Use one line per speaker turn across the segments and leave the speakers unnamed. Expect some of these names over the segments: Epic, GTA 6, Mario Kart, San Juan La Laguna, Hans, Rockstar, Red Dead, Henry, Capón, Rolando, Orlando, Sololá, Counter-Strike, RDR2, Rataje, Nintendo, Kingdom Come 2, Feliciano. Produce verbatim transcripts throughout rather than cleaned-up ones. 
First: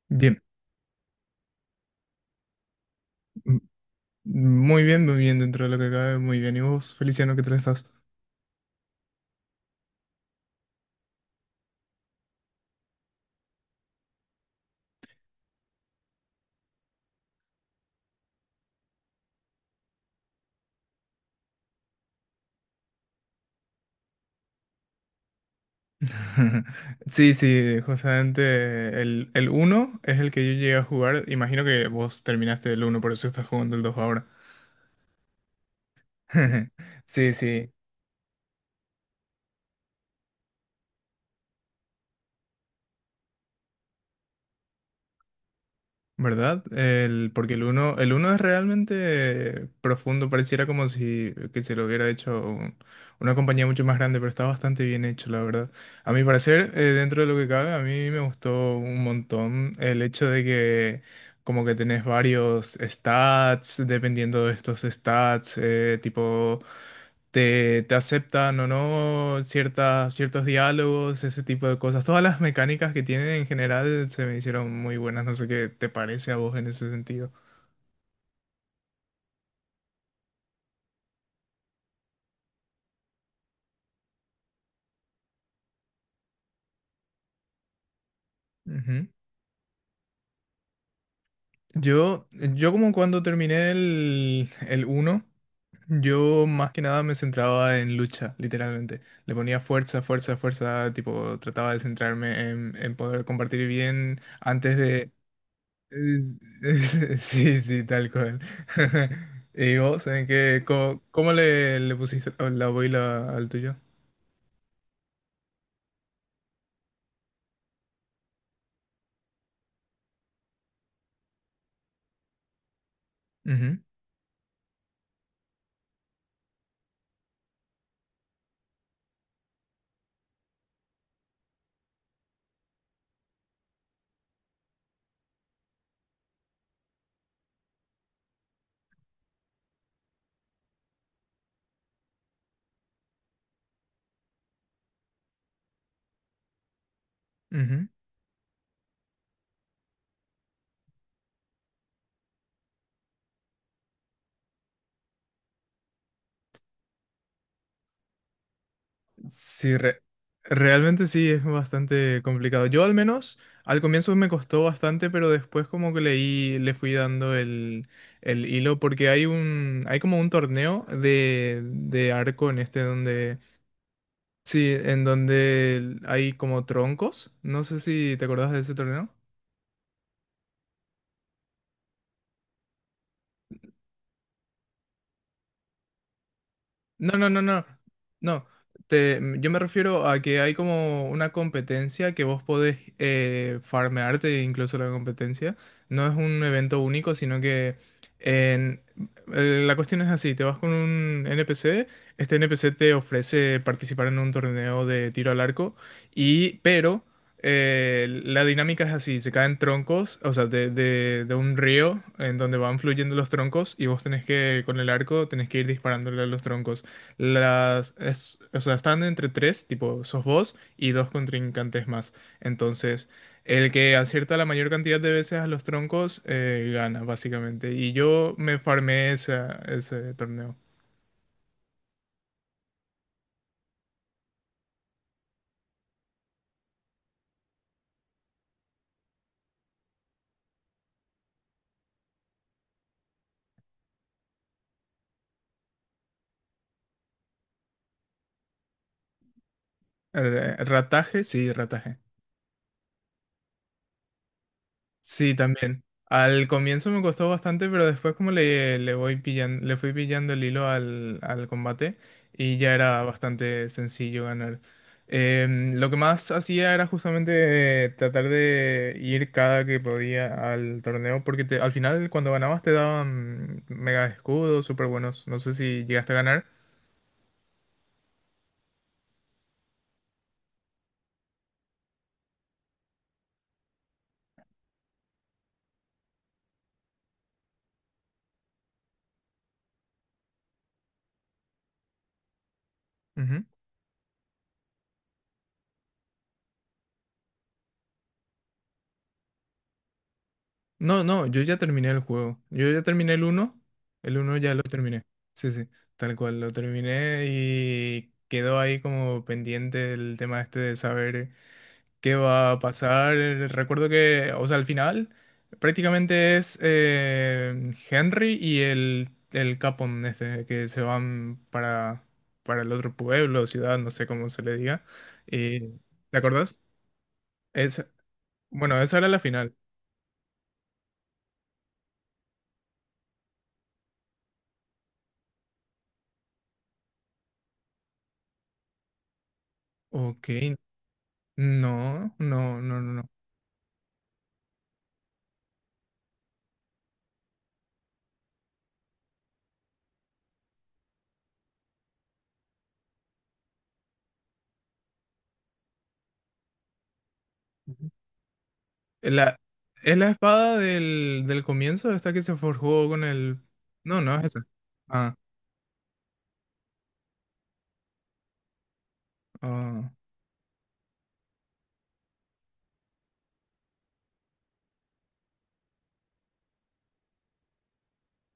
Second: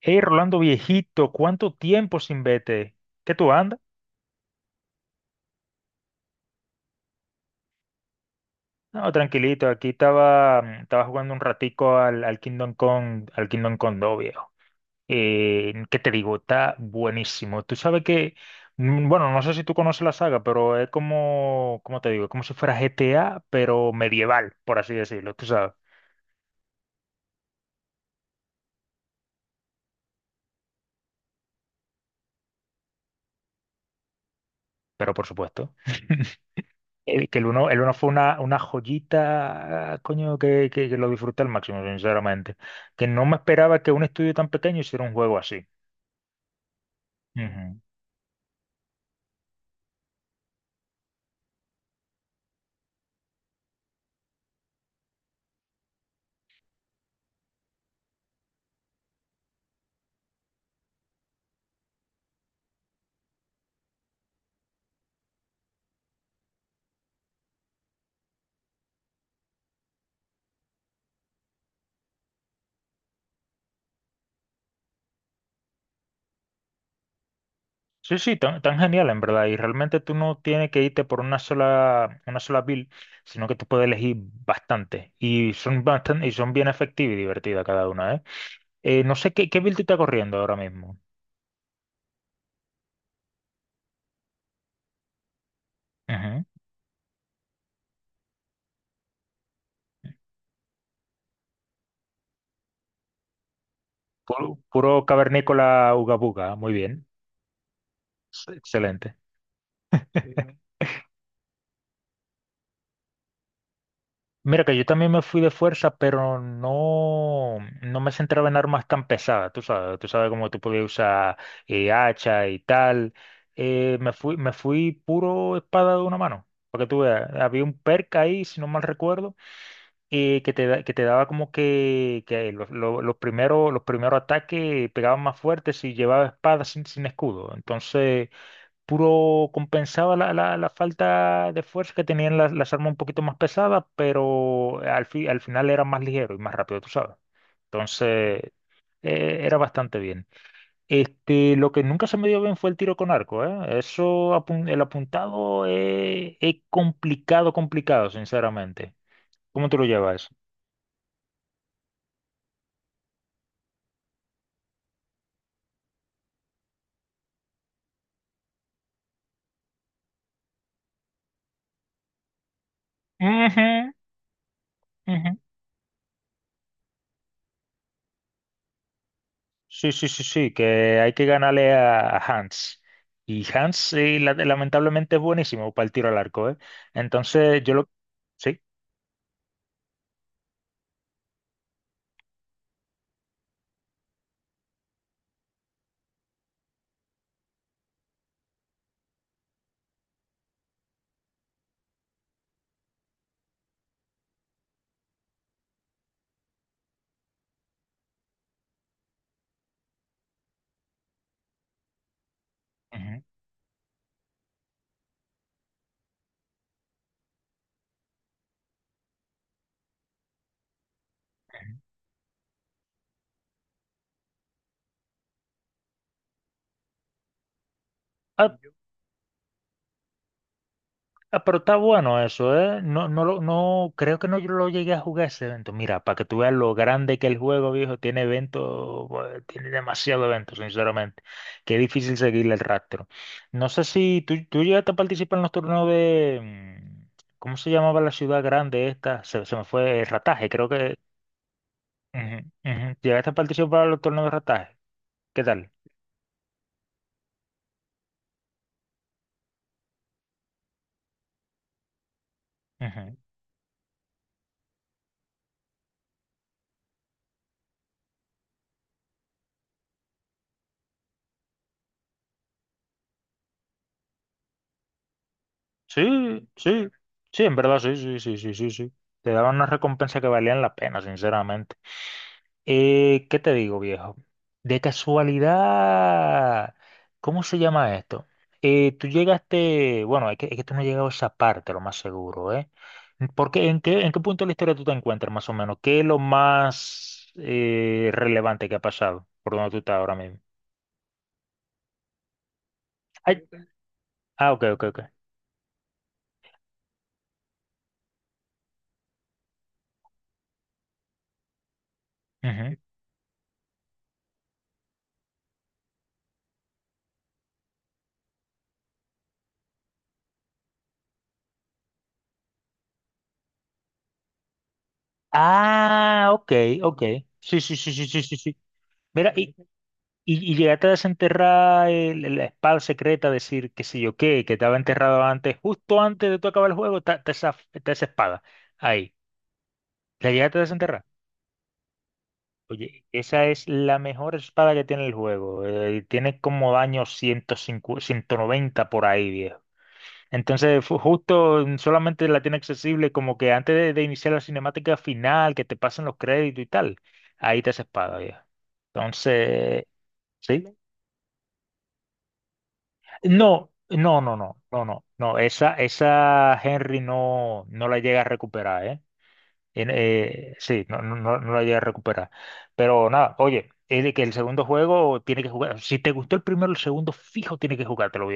Hey,
Bien,
Rolando viejito, ¿cuánto tiempo sin vete? ¿Qué tú
m-
andas?
muy bien, muy bien dentro de lo que cabe, muy bien. ¿Y vos, Feliciano, qué tal estás?
No, tranquilito, aquí estaba, mm, estaba jugando un ratico al, al Kingdom Come, al Kingdom Come dos, viejo. Eh, ¿qué te digo? Está buenísimo. Tú sabes que, mm, bueno, no sé si tú conoces la saga, pero es como, ¿cómo te digo? Es como si fuera G T A, pero medieval, por así decirlo, tú sabes.
Sí, sí, justamente el, el uno es el que yo llegué a jugar. Imagino que vos terminaste el uno por eso estás jugando el dos ahora.
Pero por supuesto. El,
Sí,
que el uno,
sí.
el uno fue una, una joyita, coño, que, que- que lo disfruté al máximo, sinceramente. Que no me esperaba que un estudio tan pequeño hiciera un juego así.
¿Verdad? El, porque el
Ujú.
uno el uno es realmente profundo, pareciera como si que se lo hubiera hecho un- una compañía mucho más grande, pero está bastante bien hecho, la verdad. A mi parecer, eh, dentro de lo que cabe, a mí me gustó un montón el hecho de que como que tenés varios stats, dependiendo de estos stats, eh, tipo te, te aceptan o no ciertas, ciertos diálogos, ese tipo de cosas. Todas las mecánicas que tienen en general se me hicieron muy buenas. No sé qué te parece a vos en ese sentido.
Sí, sí, tan, tan genial en verdad. Y realmente tú no tienes que irte por una sola, una sola build, sino que tú puedes elegir bastante. Y son bastante, y son bien efectivas y divertidas cada una, ¿eh? Eh,
Ujú.
no sé qué, qué build tú estás corriendo ahora mismo.
Yo, yo como cuando terminé el, el uno
Ujú.
yo más que nada me centraba en lucha, literalmente. Le ponía fuerza, fuerza, fuerza, tipo trataba de centrarme en, en poder compartir bien
Puro,
antes
puro
de,
cavernícola
Es-
ugabuga, muy bien.
es- sí, sí, tal cual.
Excelente.
¿Y vos, en qué, cómo, cómo le, le pusiste la la boila al tuyo?
Mira que yo también me fui de fuerza, pero no, no me centraba en armas tan pesadas, tú sabes, tú sabes cómo tú podías usar eh, hacha y tal.
Ujú,
Eh, me fui, me fui puro espada de una mano, para que tú veas. Había un perk ahí, si no mal recuerdo, eh, que te, da- que te daba como que, que los, lo- los primeros, los primeros ataques pegaban más fuerte si llevaba espada sin, sin escudo. Entonces puro compensaba la, la- la falta de fuerza que tenían las, las armas un poquito más pesadas, pero al, fi- al final era más ligero y más rápido, tú sabes.
ujú.
Entonces, eh, era bastante bien. Este, lo que nunca se me dio bien fue el tiro con arco, ¿eh? Eso, apun- el apuntado eh, es complicado, complicado, sinceramente. ¿Cómo
Sí,
tú lo
re-
llevas?
realmente sí, es bastante complicado. Yo al menos al comienzo me costó bastante, pero después como que leí, le fui dando el, el hilo, porque hay un, hay como un torneo de, de arco en este donde,
Ujú,
sí, en
ujú.
donde hay como troncos. No sé si te acordás de ese torneo.
Sí, sí, sí, sí, que hay que ganarle a Hans. Y Hans, sí, la- lamentablemente es buenísimo para el tiro al arco, ¿eh?
No, no, no,
Entonces,
no.
yo lo...
No.
Sí.
Te- mm, yo me refiero a que hay como una competencia que vos podés eh, farmearte incluso la competencia. No es un evento único, sino que en- eh, la cuestión es así, te vas con un N P C, este N P C te ofrece participar en un torneo de tiro al arco, y pero eh, la dinámica es así, se caen troncos, o sea, de, de- de un río en donde van fluyendo
Ujú.
los troncos y vos tenés que, con el arco, tenés que ir disparándole a los troncos. Las, es- o sea, están entre tres, tipo, sos vos y dos contrincantes más. Entonces, el que acierta la mayor cantidad de veces a los troncos eh, gana, básicamente. Y yo
Ah,
me farmé esa- ese torneo.
ah, pero está bueno eso, ¿eh? No, no, lo- no, creo que no yo lo llegué a jugar ese evento. Mira, para que tú veas lo grande que el juego, viejo, tiene eventos, bueno, tiene demasiado eventos, sinceramente. Qué difícil seguirle el rastro. No sé si tú, tú llegaste a participar en los torneos de, mm, ¿cómo se llamaba la ciudad grande esta? Se, se me fue, eh, Rataje,
Eh,
creo que.
Rataje, sí, rataje.
Ujú, ujú. Llegaste a participar en los torneos de Rataje.
Sí,
¿Qué tal?
también. Al comienzo me costó bastante, pero después como le, le voy pillan, le fui pillando el hilo al, al combate y ya era
Ujú.
bastante sencillo ganar. Em, lo que más hacía era justamente eh, tratar de ir cada que podía al torneo, porque te- al final cuando ganabas te daban mega escudos súper buenos. No sé si llegaste a ganar.
Sí, sí, sí, en verdad, sí, sí, sí, sí, sí, sí. Te daban una recompensa que valían la pena, sinceramente. Eh, ¿qué te digo, viejo? De casualidad, ¿cómo se llama esto? Eh, tú llegaste, bueno, es que, es que tú no has llegado a esa parte, lo más seguro, ¿eh? Porque, ¿en qué, en qué punto de la historia tú te encuentras, más o menos? ¿Qué es lo más eh, relevante que ha pasado por donde tú estás ahora mismo?
No, no, yo ya terminé el juego. Yo ya terminé el
Ay,
uno. El uno
ah,
ya lo
ok, ok, ok.
terminé. Sí, sí, tal cual, lo terminé y quedó ahí como pendiente el tema este de saber qué va a
Ujú.
pasar. Recuerdo que, o sea, al final prácticamente es eh, Henry y el, el Capón este, que se van para, para el otro pueblo, ciudad, no sé cómo se le diga. Y, ¿te
Ah, ok,
acordás?
ok. Sí, sí,
Es,
sí, sí, sí, sí, sí.
bueno, esa era la
Mira, y,
final.
y, y llegaste a desenterrar el- el- la espada secreta, decir que sí yo qué, que estaba enterrado antes, justo antes de tú acabar el juego, está está esa, está esa espada. Ahí,
Ok,
la llegaste a desenterrar.
no, no, no, no,
Oye,
no.
esa es la mejor espada que tiene el juego. eh, tiene como daño ciento cincuenta ciento noventa por ahí, viejo. Entonces, fu- justo mm, solamente la tiene accesible como que antes de, de iniciar la cinemática final, que te pasen los créditos y tal. Ahí está esa
Ujú.
espada, viejo.
La,
Entonces,
es la espada
sí,
del, del comienzo, esta que se forjó con el…
no,
No, no,
no,
es
no,
esa.
no, no, no,
Ah,
no, esa, esa Henry no, no la llega a recuperar, ¿eh? En-
ah,
eh, sí, no, no, no no la llega a recuperar. Pero nada, oye, es de que el segundo juego tiene que jugar, si te gustó el primero, el segundo fijo tiene que jugártelo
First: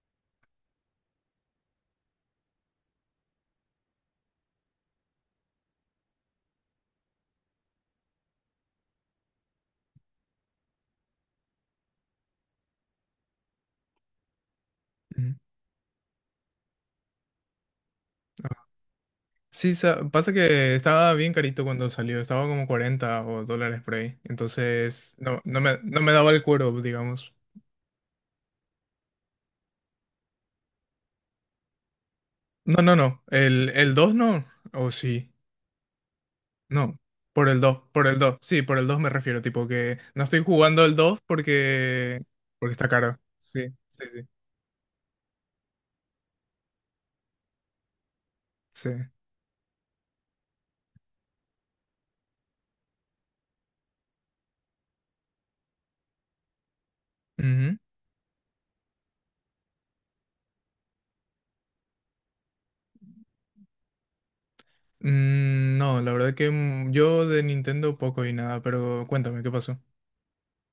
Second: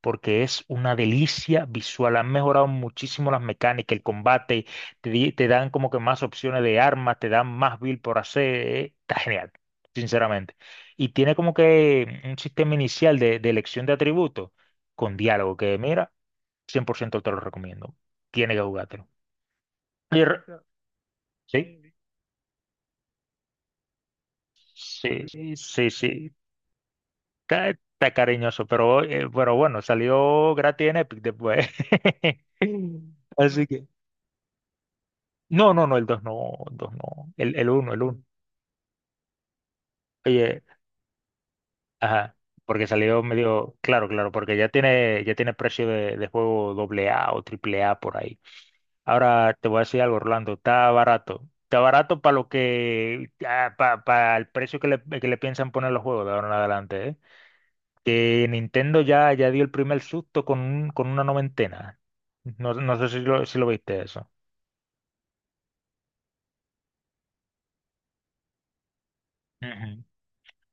porque es una delicia visual. Han mejorado muchísimo las mecánicas, el combate, te, di- te dan como que más opciones de armas, te dan más build por hacer. eh, Está genial, sinceramente. Y tiene como que un sistema inicial de, de elección de atributos con
ujú,
diálogo, que mira, cien por ciento te lo recomiendo.
ah.
Tiene que jugártelo.
Sí, sa-
Y
pasa
re-
que estaba bien carito
Sí,
cuando salió, estaba como cuarenta o dólares por ahí. Entonces,
sí,
no,
sí,
no me,
sí,
no me daba
sí.
el cuero, digamos.
Está, está cariñoso, pero, eh, pero bueno, salió gratis en Epic después.
No, no, no.
Así
El,
que...
el dos no. O sí.
No, no, no, el dos no, el dos
No.
no,
Por
el,
el
el
dos
uno, el
por el
uno.
dos sí, por el dos me refiero. Tipo que no estoy
Oye,
jugando el dos porque,
ajá,
porque
porque
está caro.
salió
Sí,
medio,
sí,
claro,
sí.
claro, porque ya tiene, ya tiene precio de, de juego doble A o triple A por ahí.
Sí.
Ahora te voy a decir algo, Orlando, está barato. Está barato para lo que, para, el precio que le, que le piensan poner los juegos de ahora en adelante, ¿eh?
Ujú.
Que Nintendo ya, ya dio el primer susto con, un- con una noventena. No, no sé si lo, si lo viste eso.
Mm, no, la verdad que mm, yo de Nintendo poco y nada, pero cuéntame, ¿qué pasó?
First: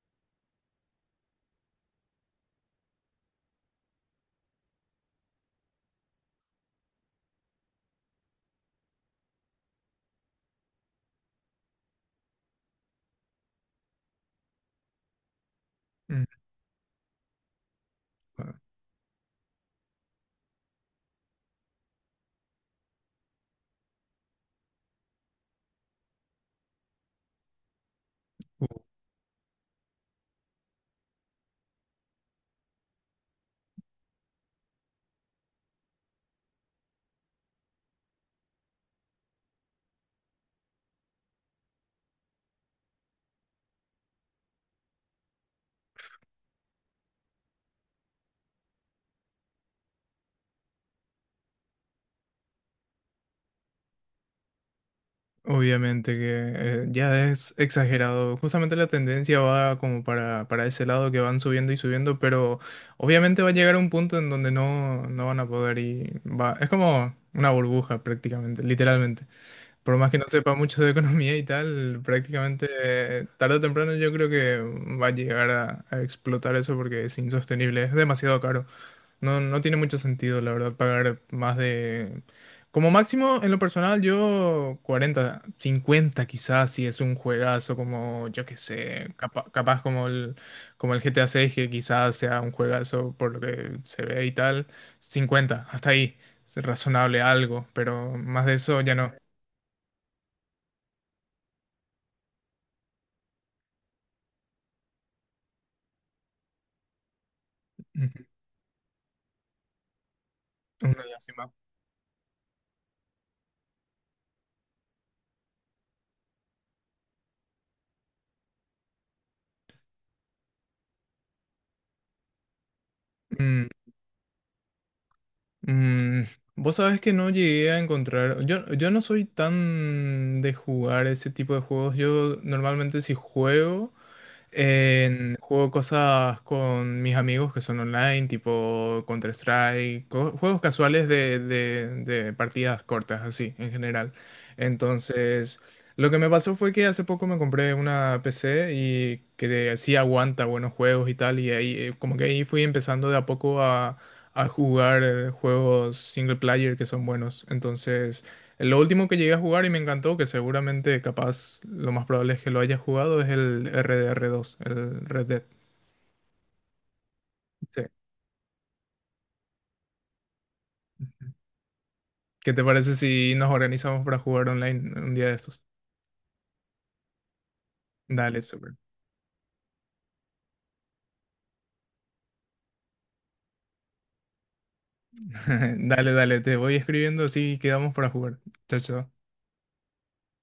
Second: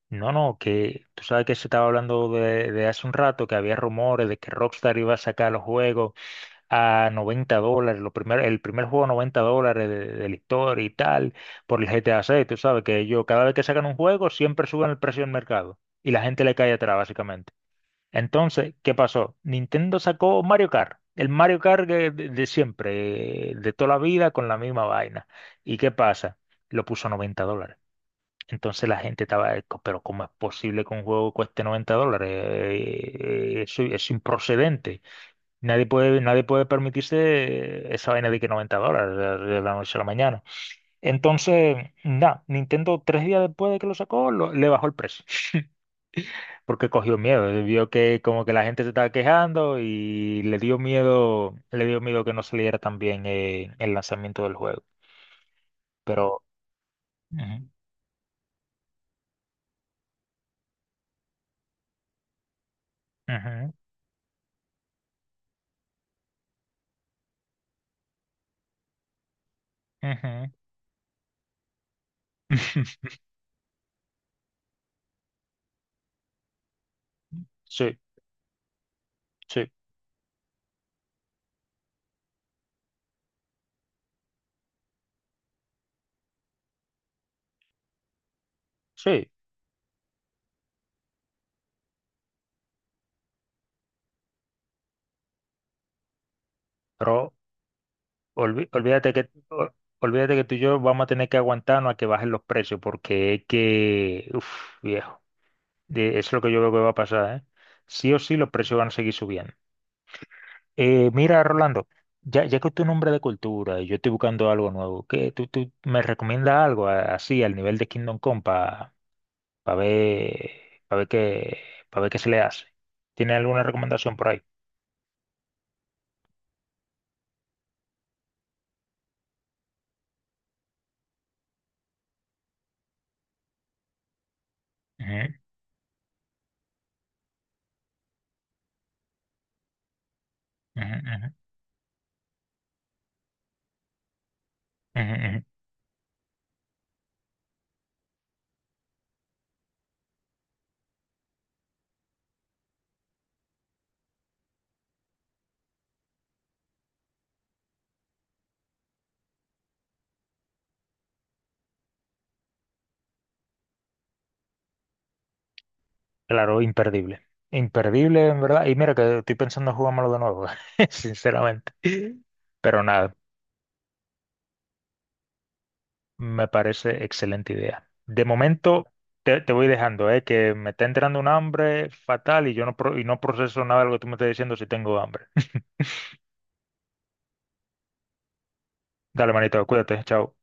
No, no, que tú sabes que se estaba hablando de, de hace un rato que había rumores de que Rockstar iba a sacar los juegos a noventa dólares, lo primer- el primer juego a noventa dólares de, de la historia y tal, por el G T A seis. Tú sabes que ellos cada vez que sacan un juego siempre suben el precio del mercado y la
Mm,
gente le cae atrás, básicamente.
ah,
Entonces, ¿qué pasó? Nintendo sacó Mario Kart, el Mario Kart de, de- de siempre, eh, de toda la vida, con la misma vaina. ¿Y qué pasa? Lo puso a noventa dólares. Entonces la gente estaba, eh, co- pero ¿cómo es posible que un juego cueste noventa dólares? Eh, eh, Eso es improcedente. Nadie puede, nadie puede permitirse esa vaina de que noventa dólares de de la noche a la mañana. Entonces, nada, Nintendo tres días después de que lo sacó, lo- le bajó el precio, porque cogió miedo, eh, vio que como que la gente se estaba quejando y le dio miedo, le dio miedo que no saliera tan bien eh, el lanzamiento del juego.
Obviamente que
Pero...
eh, ya es
ujú,
exagerado. Justamente la tendencia va como para, para ese lado que van subiendo y subiendo, pero obviamente va a
ujú,
llegar un punto en donde no, no van a poder y va. Es como una burbuja prácticamente, literalmente. Por más que no
ujú.
sepa mucho de economía y tal, prácticamente eh, tarde o temprano yo creo que va a llegar a a explotar eso porque es insostenible, es
Sí,
demasiado caro. No, no
sí.
tiene mucho sentido, la verdad, pagar más de… Como máximo, en lo personal, yo cuarenta cincuenta quizás, si es un juegazo como, yo qué sé,
Sí,
capa- capaz como el, como el G T A seis, que quizás sea un juegazo por lo que se ve y tal. Cincuenta hasta ahí, es razonable
pero
algo, pero más de
olvi-
eso ya no.
olvídate que, o- olvídate que tú y yo vamos a tener que aguantarnos a que bajen los precios, porque es que, uff, viejo, de- es lo que yo veo que va a pasar, ¿eh? Sí o
Ujú,
sí los precios van a seguir subiendo.
una
Eh, mira,
lástima.
Rolando, ya, ya que tú eres un hombre de cultura y yo estoy buscando algo nuevo, ¿qué, tú, tú me recomiendas algo a- así al nivel de Kingdom Come para ver, pa ver qué, para ver qué se le hace? ¿Tiene alguna
Mm.
recomendación por ahí?
Mm, vos sabés que no llegué a encontrar. Yo, yo no soy tan de jugar ese tipo de juegos. Yo normalmente si juego.
Ujú,
En- juego cosas con mis amigos que son online, tipo Counter-Strike, co- juegos
ujú,
casuales
ujú,
de, de- de partidas cortas, así, en general.
ujú, ujú.
Entonces, lo que me pasó fue que hace poco me compré una P C y que sí aguanta buenos juegos y tal, y ahí eh, como que ahí fui empezando de a poco a, a jugar eh, juegos single player que son buenos. Entonces… Lo último que llegué a jugar y me encantó, que seguramente capaz lo más probable es que lo hayas jugado, es el R D R dos, el Red Dead.
Claro, imperdible.
Sí.
Imperdible, en verdad. Y mira que estoy pensando en jugármelo de nuevo, sinceramente.
¿Qué te
Pero
parece
nada,
si nos organizamos para jugar online un día de estos?
me parece excelente idea. De
Dale, súper.
momento te, te voy dejando, ¿eh? Que me está entrando un hambre fatal y yo no, pro- y no proceso nada de lo que tú me estás diciendo si tengo hambre.
Dale, dale, te voy escribiendo así quedamos para jugar. Chao, chao.
Dale, manito, cuídate, chao.